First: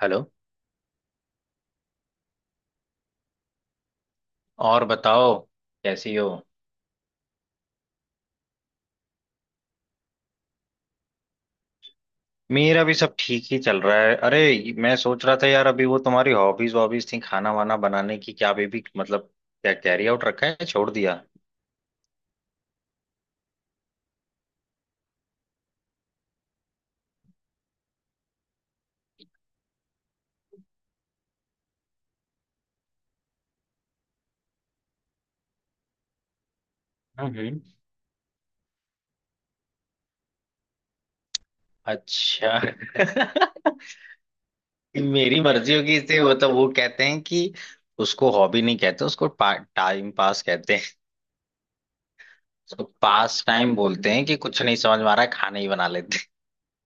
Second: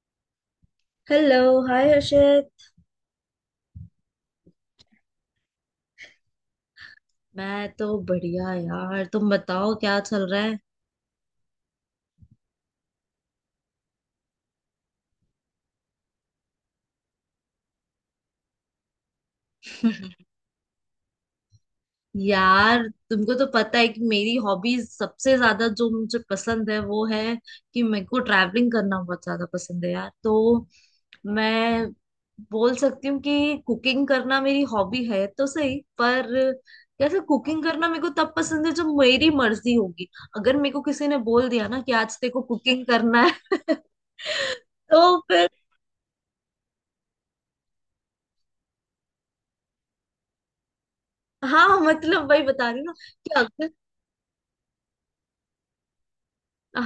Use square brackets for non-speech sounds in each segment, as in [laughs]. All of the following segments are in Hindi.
हेलो। हेलो। हाय हर्षित। और बताओ, कैसी हो? मैं तो बढ़िया यार, तुम बताओ क्या चल रहा है। मेरा भी सब ठीक ही चल रहा है। अरे, मैं सोच रहा था यार, अभी वो तुम्हारी हॉबीज वॉबीज थी खाना वाना बनाने की, क्या अभी भी मतलब क्या कैरी आउट रखा है, छोड़ दिया? यार तुमको तो पता है कि मेरी हॉबीज सबसे ज्यादा जो मुझे पसंद है वो है कि मेरे को ट्रैवलिंग करना बहुत ज्यादा पसंद है यार। तो मैं बोल सकती हूँ कि कुकिंग करना मेरी हॉबी है तो सही, पर कैसे? हम्म। कुकिंग करना मेरे को तब पसंद है जब मेरी मर्जी होगी। अगर मेरे को किसी ने बोल दिया ना कि आज तेरे को अच्छा। कुकिंग करना है, [laughs] तो मेरी फिर। मर्जी होगी इसे, मतलब वो कहते हैं कि उसको हॉबी नहीं कहते, उसको टाइम पास कहते हैं। हाँ, मतलब वही बता रही तो हूँ ना कि पास अगर। टाइम बोलते हैं कि कुछ नहीं समझ में आ रहा है, खाना ही बना लेते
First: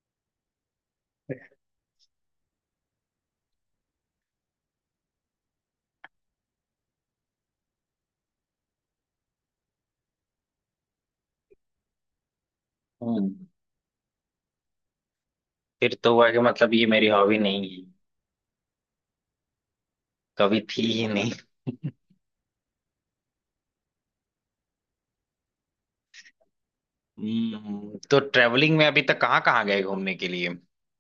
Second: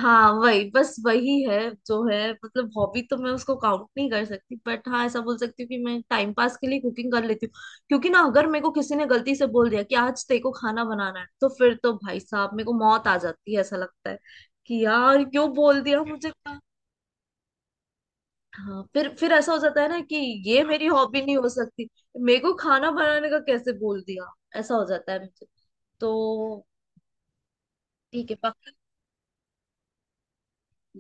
हाँ, वही बस वही है जो है। मतलब हॉबी तो मैं उसको काउंट नहीं कर सकती, बट हाँ, ऐसा बोल सकती हूँ कि मैं टाइम पास के लिए कुकिंग कर लेती हूँ। क्योंकि ना अगर मेरे को किसी ने गलती से बोल दिया कि आज तेरे को खाना बनाना है, तो फिर तो भाई साहब मेरे को मौत हैं। आ हम्म। जाती है, ऐसा लगता है कि यार क्यों बोल फिर दिया तो मुझे हुआ कि खा-। मतलब ये मेरी हॉबी नहीं है, हाँ, फिर ऐसा हो जाता है ना कि कभी ये मेरी थी ही। हॉबी नहीं हो सकती। मेरे को खाना बनाने का कैसे बोल दिया? ऐसा हो जाता है मुझे तो। तो ठीक है। ट्रेवलिंग में अभी तक कहाँ कहाँ गए घूमने के लिए?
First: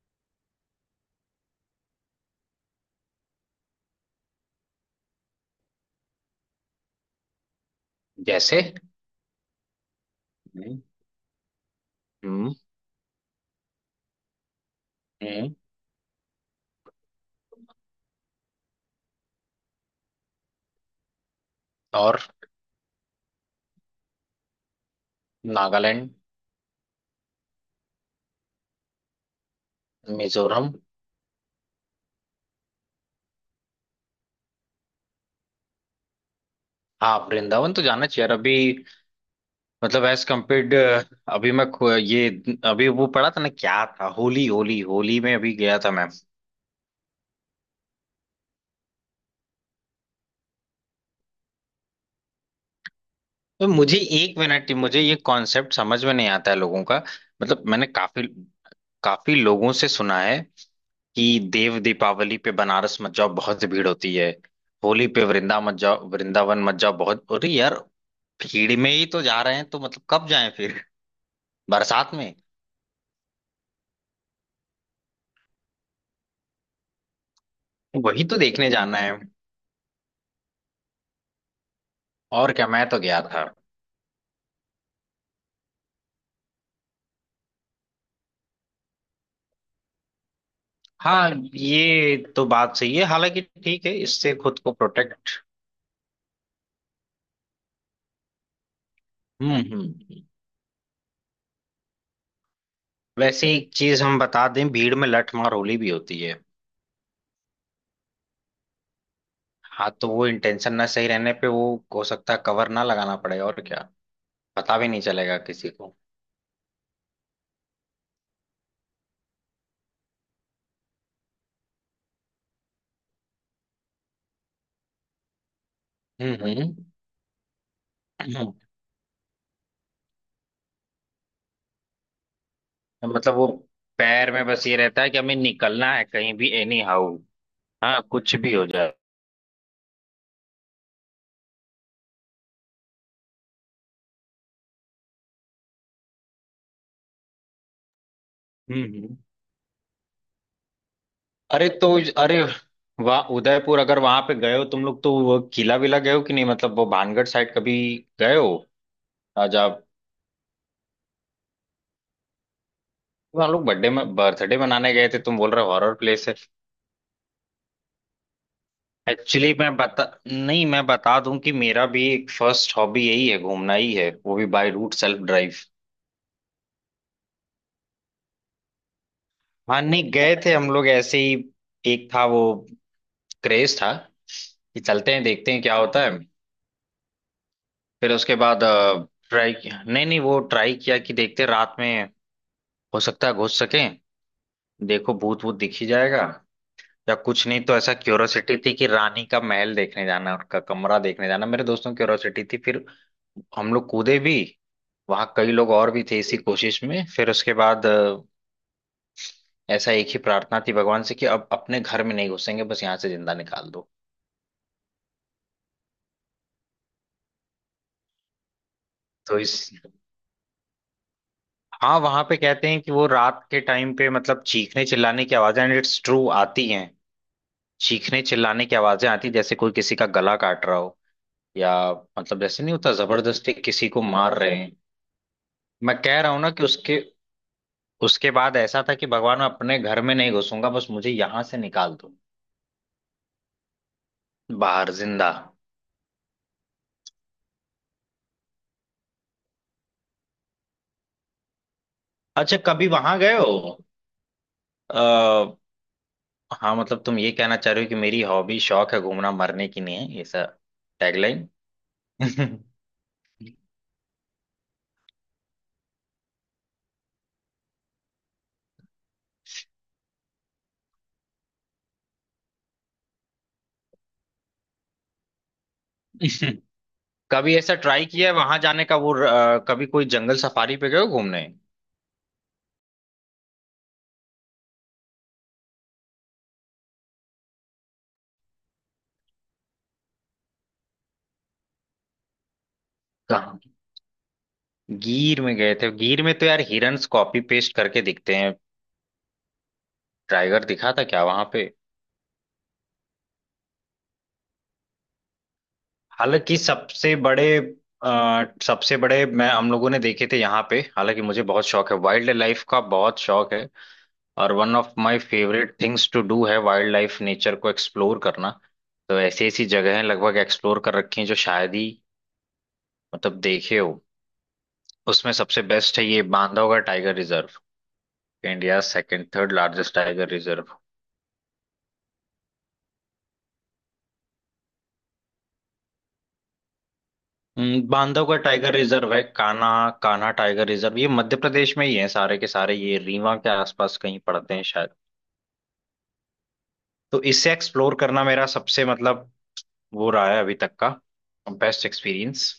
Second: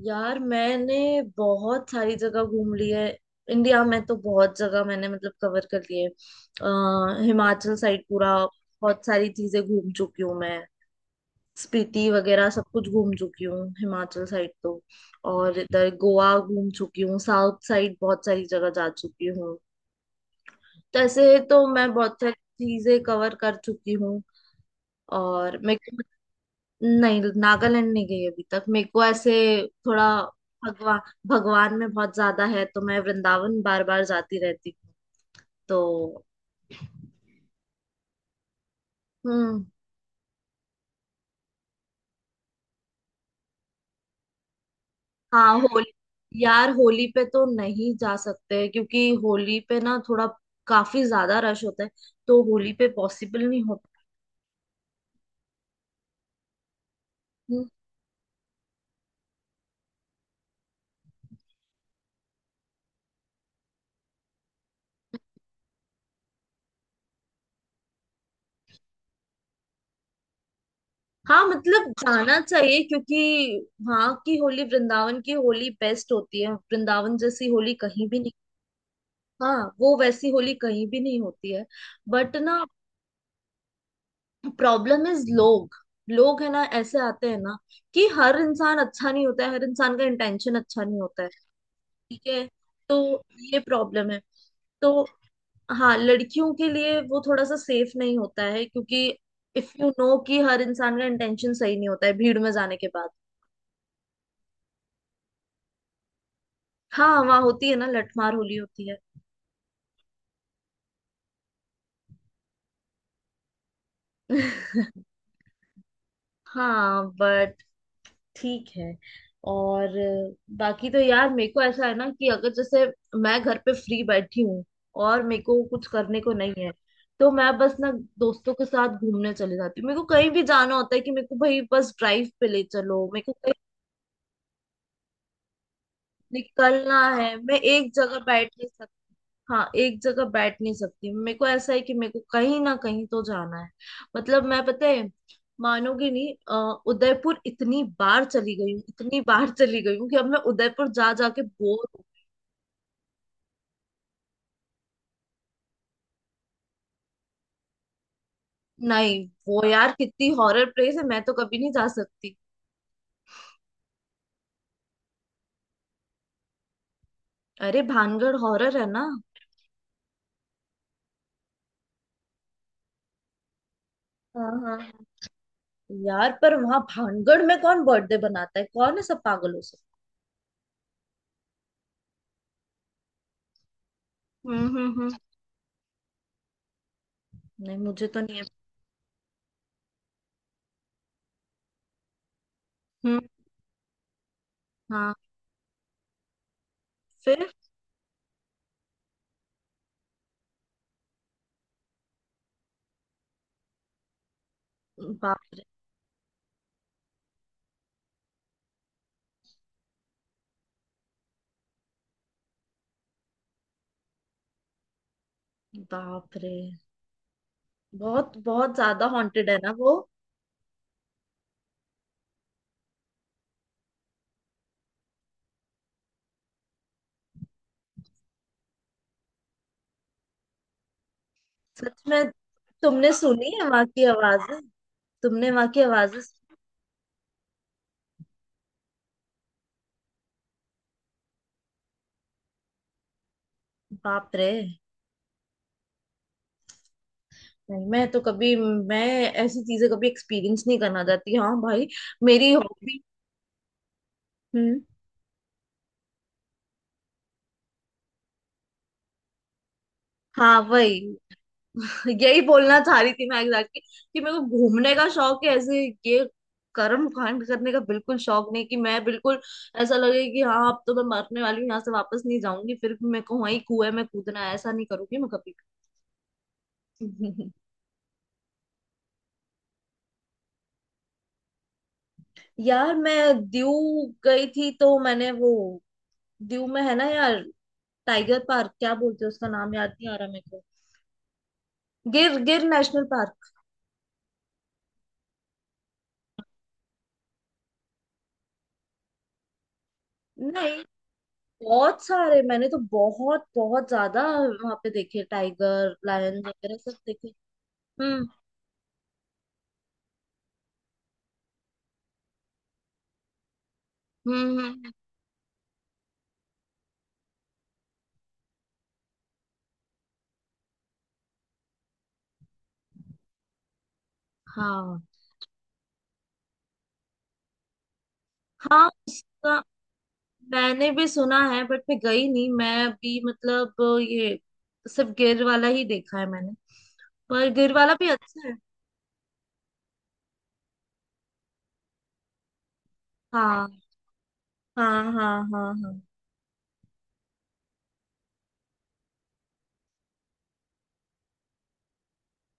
यार मैंने बहुत सारी जगह घूम ली है। इंडिया में तो बहुत जगह मैंने मतलब कवर कर ली है। हिमाचल साइड पूरा जैसे? बहुत सारी चीजें घूम चुकी हूँ मैं। हम्म। स्पीति वगैरह हम्म। सब कुछ घूम चुकी हूँ हिमाचल साइड तो। हम्म। और इधर गोवा घूम चुकी हूँ, साउथ साइड बहुत सारी जगह जा चुकी हूँ। तो ऐसे तो मैं और? बहुत सारी चीजें कवर कर चुकी हूँ। और मेरे को, नागालैंड? नहीं, नागालैंड नहीं गई अभी तक मेरे को, ऐसे थोड़ा। मिजोरम? भगवा भगवान में बहुत ज्यादा है तो मैं वृंदावन बार बार जाती रहती हूँ तो। हाँ, वृंदावन तो जाना चाहिए। और अभी हम्म। मतलब एज कम्पेयर्ड, अभी मैं ये, अभी वो पढ़ा था ना क्या था, होली होली होली में अभी हाँ गया था होली। मैं। यार होली पे तो नहीं जा सकते क्योंकि होली पे ना थोड़ा, काफी ज्यादा रश होता है तो होली पे पॉसिबल नहीं तो होता। मुझे एक मिनट, मुझे ये कॉन्सेप्ट समझ में नहीं आता है लोगों का। मतलब हम्म। मैंने काफी काफी लोगों से सुना है कि देव दीपावली पे बनारस मत जाओ, बहुत भीड़ होती है। होली पे वृंदावन मत जाओ, बहुत अरे यार, भीड़ में ही तो जा रहे हैं, तो मतलब कब जाएं फिर, हाँ, मतलब बरसात में? जाना चाहिए क्योंकि वहाँ की होली, वृंदावन की होली बेस्ट होती है। वृंदावन जैसी होली कहीं भी वही नहीं। तो देखने जाना है। हाँ, वो वैसी होली कहीं भी नहीं होती है। बट और ना, क्या, मैं तो गया था। प्रॉब्लम इज लोग। लोग है ना, ऐसे आते हैं ना कि हर इंसान अच्छा नहीं होता है, हर इंसान का इंटेंशन अच्छा नहीं होता है। हाँ, ये ठीक तो है, बात सही तो है। हालांकि ये ठीक है, प्रॉब्लम है इससे खुद को तो। प्रोटेक्ट। हाँ लड़कियों के लिए वो थोड़ा सा सेफ नहीं होता है क्योंकि hmm. If hmm. You know hmm. कि हर इंसान का इंटेंशन सही नहीं होता है भीड़ में जाने के बाद। वैसे एक चीज हम बता दें, भीड़ में लठमार होली भी होती है। हाँ वहाँ होती है ना, लठमार होली होती है। हाँ, तो वो इंटेंशन ना सही रहने पे वो हो सकता है कवर ना लगाना पड़े, और क्या पता भी नहीं चलेगा किसी को। [laughs] हाँ बट, ठीक है। और बाकी तो यार मेरे को ऐसा है ना कि अगर जैसे मैं घर पे फ्री बैठी हूँ और मेरे को कुछ करने हम्म। को नहीं है हम्म। तो मैं बस ना हम्म। दोस्तों के साथ घूमने चली जाती हूँ। मेरे को कहीं भी जाना होता है कि मेरे को भाई बस ड्राइव पे ले चलो, मेरे को मतलब वो कहीं पैर में बस ये रहता है कि हमें निकलना है कहीं भी एनी निकलना हाउ। है, मैं एक हाँ, जगह कुछ बैठ भी हो नहीं। जाए। हाँ, एक जगह बैठ नहीं सकती। मेरे को ऐसा है कि मेरे को कहीं ना कहीं तो जाना है। मतलब मैं, पता है, मानोगे नहीं, उदयपुर इतनी बार चली गई हूँ, हम्म। हम्म। इतनी बार चली गई हूँ कि अब मैं उदयपुर जा जाके अरे बोर तो हूँ। अरे वाह, उदयपुर अगर वहां पे गए हो तुम लोग, तो वो किला विला गए हो कि नहीं? मतलब वो भानगढ़ साइड कभी गए हो? नहीं वो राजा, यार कितनी हॉरर प्लेस है, मैं तो कभी नहीं जा सकती। हम लोग बर्थडे में बर्थडे मनाने गए थे, तुम बोल रहे हो हॉरर प्लेस है। अरे भानगढ़ हॉरर है ना। एक्चुअली मैं बता नहीं, मैं बता दूं कि मेरा भी एक फर्स्ट हॉबी यही है, घूमना ही है, वो भी हाँ बाय हाँ हाँ। Route self drive. यार पर वहां भानगढ़ में कौन बर्थडे बनाता है? कौन है, सब पागलों से। हाँ, नहीं गए थे हम लोग ऐसे ही, एक था वो क्रेज था कि हम्म। चलते हैं देखते हैं क्या होता है। नहीं मुझे फिर तो उसके नहीं है। बाद ट्राई किया, नहीं नहीं, वो ट्राई किया कि देखते हैं रात में हो हम्म। सकता है घुस सके, देखो हाँ भूत भूत दिख ही जाएगा या कुछ फिर। नहीं, तो ऐसा क्यूरोसिटी थी कि रानी का महल देखने जाना है, उनका कमरा देखने जाना, मेरे दोस्तों की क्यूरोसिटी थी। फिर हम लोग कूदे भी, वहां बाप कई रे। लोग और भी थे इसी कोशिश में। फिर उसके बाद ऐसा एक ही प्रार्थना थी भगवान से कि अब अपने घर में नहीं घुसेंगे, बस यहाँ से जिंदा निकाल दो। बाप रे, बहुत बहुत ज्यादा तो हॉन्टेड है ना इस वो। हाँ, वहां पे कहते हैं कि वो रात के टाइम पे मतलब चीखने चिल्लाने की आवाजें, एंड इट्स ट्रू, आती हैं। चीखने चिल्लाने की आवाजें आती हैं, जैसे कोई किसी का गला काट रहा हो, या सच में? मतलब जैसे नहीं होता, तुमने सुनी जबरदस्ती है वहां किसी को की मार रहे आवाजें? हैं। तुमने वहां की मैं आवाजें कह रहा हूं ना सुनी? कि उसके उसके बाद ऐसा था कि भगवान, मैं अपने घर में नहीं घुसूंगा, बस मुझे यहाँ से निकाल दो बाप रे। बाहर जिंदा। नहीं मैं तो कभी, मैं ऐसी चीजें कभी एक्सपीरियंस नहीं करना चाहती, हाँ भाई। मेरी अच्छा, कभी हॉबी। वहां गए हो? हम्म। आ, हाँ, मतलब तुम ये कहना चाह रहे हो कि मेरी हॉबी शौक है घूमना, मरने की नहीं है, ऐसा हाँ वही। टैगलाइन। [laughs] यही बोलना चाह रही थी मैं एग्जैक्टली कि मेरे को घूमने का शौक है, ऐसे ये कर्म कांड करने का बिल्कुल शौक नहीं। कि मैं बिल्कुल ऐसा लगे कि हाँ अब तो मैं मरने वाली हूँ यहाँ से वापस नहीं जाऊंगी, फिर भी मेरे को वहीं कुएं में कूदना है, ऐसा नहीं करूंगी मैं कभी [laughs] भी। कभी [laughs] ऐसा ट्राई किया है वहां जाने का, वो कभी कोई जंगल सफारी पे गए हो घूमने? यार मैं दीव गई थी तो मैंने वो, दीव में है ना यार, टाइगर पार्क, क्या बोलते हैं उसका नाम याद नहीं आ रहा मेरे को, गिर, गिर नेशनल पार्क। कहाँ? गिर में गए थे? गिर में तो यार हिरन्स कॉपी पेस्ट करके दिखते हैं। टाइगर नहीं, दिखा था क्या वहां पे? बहुत सारे, मैंने तो बहुत बहुत ज्यादा वहां पे देखे, टाइगर लायन हालांकि वगैरह सब सबसे देखे। बड़े, हम्म सबसे बड़े मैं हम लोगों ने देखे थे यहाँ पे। हालांकि मुझे बहुत शौक है वाइल्ड लाइफ का, बहुत शौक है, और hmm one hmm, of my favourite things to do है वाइल्ड लाइफ नेचर को एक्सप्लोर करना। तो ऐसी ऐसी जगहें लगभग एक्सप्लोर कर रखी हैं जो शायद ही, मतलब देखे हो। हाँ उसमें सबसे बेस्ट है ये बांधवगढ़ टाइगर रिजर्व, इंडिया हाँ। सेकंड थर्ड उसका लार्जेस्ट टाइगर रिजर्व। मैंने भी सुना है बट मैं गई नहीं, मैं भी मतलब, ये सिर्फ गिर वाला ही देखा है मैंने। पर गिर वाला भी बांधवगढ़ अच्छा है। टाइगर रिजर्व है, कान्हा कान्हा टाइगर रिजर्व, ये मध्य प्रदेश में ही है सारे के सारे, ये रीवा के हाँ आसपास कहीं पड़ते हैं शायद। हाँ हाँ हाँ हाँ। तो इसे एक्सप्लोर करना मेरा सबसे, मतलब, वो रहा है अभी तक का बेस्ट एक्सपीरियंस।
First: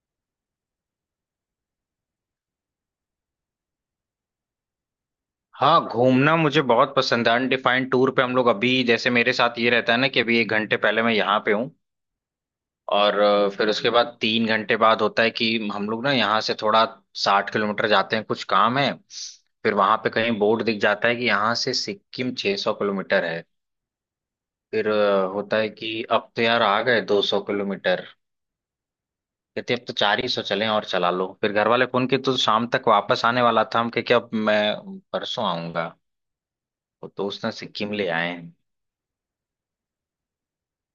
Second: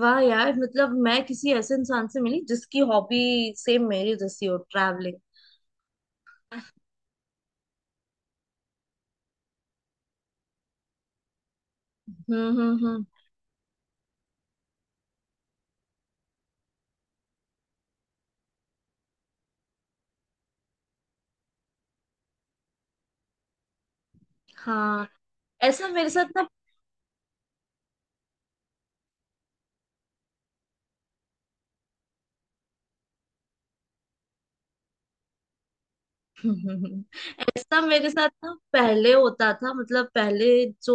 वाह यार, मतलब मैं किसी ऐसे इंसान से मिली जिसकी हॉबी सेम मेरी जैसी हो, ट्रैवलिंग। हाँ, घूमना मुझे बहुत पसंद है, अनडिफाइंड टूर पे हम लोग। अभी जैसे मेरे साथ ये रहता है ना कि अभी 1 घंटे पहले मैं यहाँ पे हूँ, हम्म। और फिर उसके बाद 3 घंटे बाद होता है कि हम लोग ना यहाँ से थोड़ा 60 किलोमीटर जाते हैं, कुछ काम है। फिर वहां पे कहीं बोर्ड दिख जाता है कि यहाँ से सिक्किम 600 किलोमीटर है। फिर हाँ होता है ऐसा कि मेरे साथ अब तो ना। यार आ गए 200 किलोमीटर, कहते अब तो चार ही सौ चले, और चला लो। फिर घर वाले फोन किए तो शाम तक वापस आने वाला था, हम कहे कि अब मैं परसों आऊंगा। [laughs] तो दोस्त ने ऐसा सिक्किम ले मेरे साथ आए ना हैं। पहले होता था, मतलब पहले जो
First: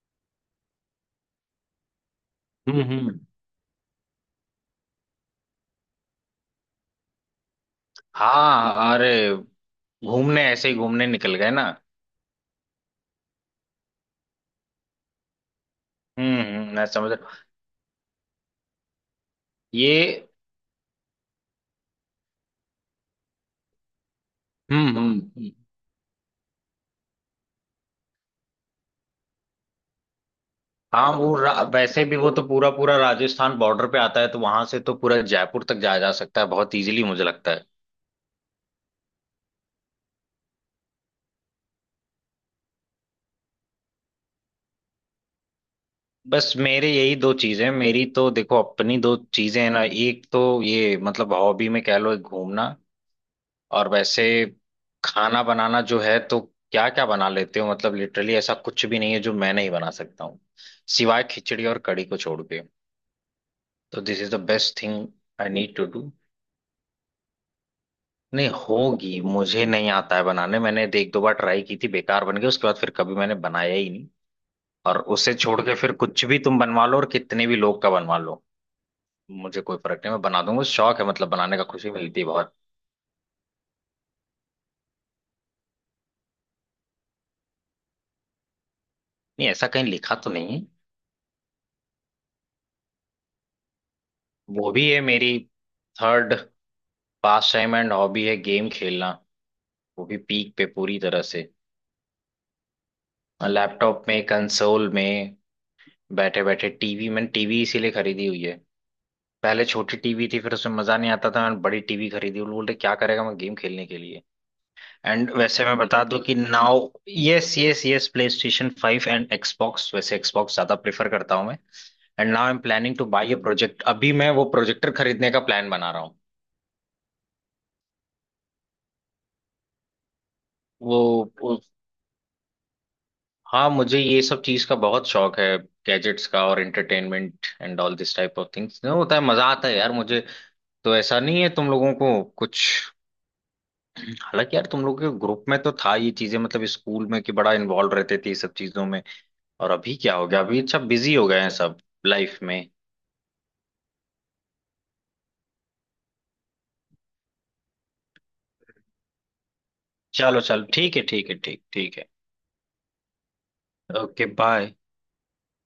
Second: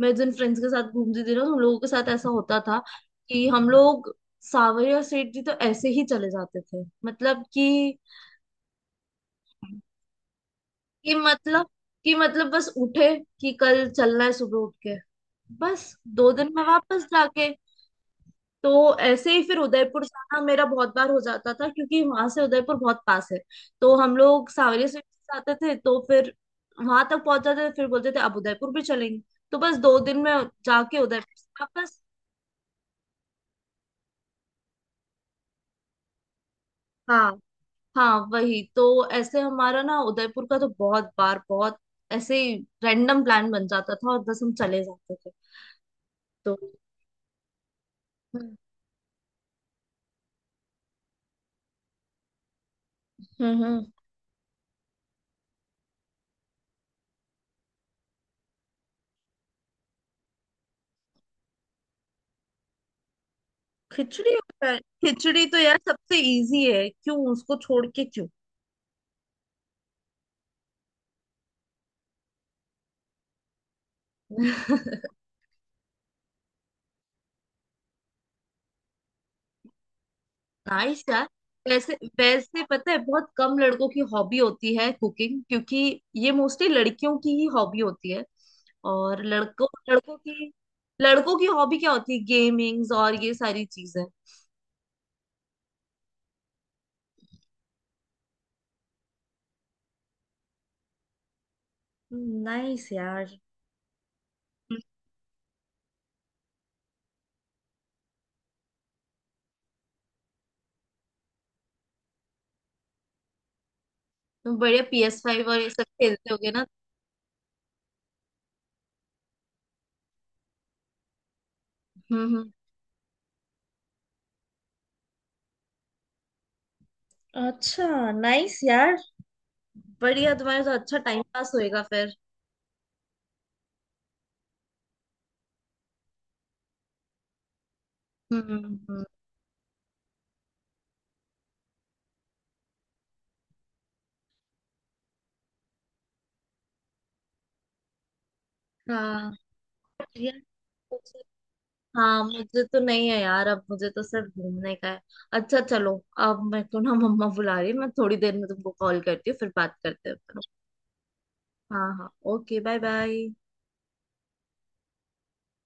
मैं, जिन फ्रेंड्स के साथ घूमती थी ना, उन लोगों के साथ ऐसा होता था हम्म। हम्म। कि हम लोग सावरिया सेठ जी तो ऐसे ही चले जाते थे, मतलब हाँ, अरे, घूमने ऐसे ही घूमने कि निकल गए ना। मतलब कि मतलब बस उठे कि कल चलना है, सुबह उठ के, बस दो हम्म। दिन में हम्म। मैं वापस समझ रहा जाके। हूँ। तो ऐसे ही फिर ये उदयपुर जाना मेरा बहुत बार हो जाता था क्योंकि वहां से उदयपुर बहुत पास है। तो हम लोग सांवरिया हम्म। स्वीट हम्म। से हम्म। आते थे तो फिर वहां तक पहुंच जाते थे, फिर बोलते थे अब उदयपुर भी चलेंगे। तो बस दो दिन में जाके हाँ, वो उदयपुर से वापस। वैसे भी वो तो पूरा पूरा राजस्थान बॉर्डर पे आता है, तो वहां से तो पूरा जयपुर तक जाया जा सकता है बहुत इजीली, मुझे हाँ लगता है। हाँ वही तो। ऐसे हमारा ना उदयपुर का तो बहुत बार, बहुत ऐसे ही रैंडम प्लान बन जाता था और बस हम चले जाते थे बस तो। मेरे यही दो चीजें हैं, मेरी तो हम्म देखो अपनी दो चीजें हैं ना, एक तो ये मतलब हॉबी में कह लो घूमना, हम्म हम्म। और वैसे खाना बनाना जो है तो। क्या क्या बना लेते हो? मतलब लिटरली ऐसा कुछ भी नहीं है जो मैं नहीं बना सकता हूँ, सिवाय खिचड़ी और कढ़ी को छोड़ के, तो दिस इज खिचड़ी और the best thing khichdi I तो नीड यार टू डू। सबसे इजी है, क्यों उसको छोड़ के, क्यों? नहीं होगी, मुझे नहीं आता है बनाने, मैंने एक दो बार ट्राई की थी, बेकार बन गई, उसके बाद फिर कभी मैंने बनाया ही नहीं। और [laughs] उसे छोड़ के फिर कुछ भी तुम बनवा लो, और कितने भी लोग का बनवा लो, मुझे कोई फर्क नहीं, मैं बना दूंगा, शौक नाइस है यार। मतलब बनाने का, खुशी वैसे मिलती है बहुत। वैसे पता है, बहुत कम लड़कों की हॉबी होती है कुकिंग, क्योंकि ये मोस्टली लड़कियों की ही हॉबी होती है। और नहीं, ऐसा लड़कों कहीं लिखा लड़कों तो की नहीं है। लड़कों की हॉबी क्या होती है, गेमिंग्स और ये सारी चीजें। वो भी है मेरी third pastime and hobby है गेम खेलना, वो भी पीक पे पूरी तरह से। नाइस यार, लैपटॉप में, कंसोल में, बैठे बैठे टीवी, मैंने टीवी इसीलिए खरीदी हुई है। पहले छोटी टीवी थी, फिर उसमें मजा नहीं आता था, मैंने बड़ी टीवी खरीदी, वो लोग बोलते क्या करेगा, मैं गेम खेलने के लिए। तुम बढ़िया पी एस एंड फाइव और वैसे ये मैं सब बता दूं खेलते कि होगे ना। Now, yes yes yes, PlayStation 5 and Xbox, वैसे एक्सबॉक्स ज्यादा प्रेफर करता हूँ मैं। And now hmm. I am planning to buy a project, अभी मैं वो प्रोजेक्टर खरीदने का प्लान बना रहा हूँ। अच्छा, नाइस यार, बढ़िया, तुम्हारे तो अच्छा वो, टाइम पास वो होएगा फिर। हाँ, मुझे ये सब चीज का बहुत शौक है, गैजेट्स का, और entertainment and all this type of things, hmm. होता है मजा, आता है यार मुझे। तो ऐसा नहीं है तुम लोगों को कुछ? हालांकि यार तुम लोग के ग्रुप में तो था ये चीजें, मतलब स्कूल में, कि बड़ा इन्वॉल्व रहते थे ये सब चीजों में। हाँ और अभी क्या हो बढ़िया। गया, अभी सब बिजी हो गए हैं सब हाँ लाइफ में। मुझे तो नहीं है यार, अब मुझे तो सिर्फ घूमने का है। अच्छा चलो, अब मेरे को ना मम्मा बुला रही है, मैं थोड़ी देर में तुमको कॉल करती हूँ, फिर बात करते हैं अपन। चलो चलो ठीक है, ठीक है, ठीक हाँ ठीक है। हाँ, okay bye bye. Okay bye.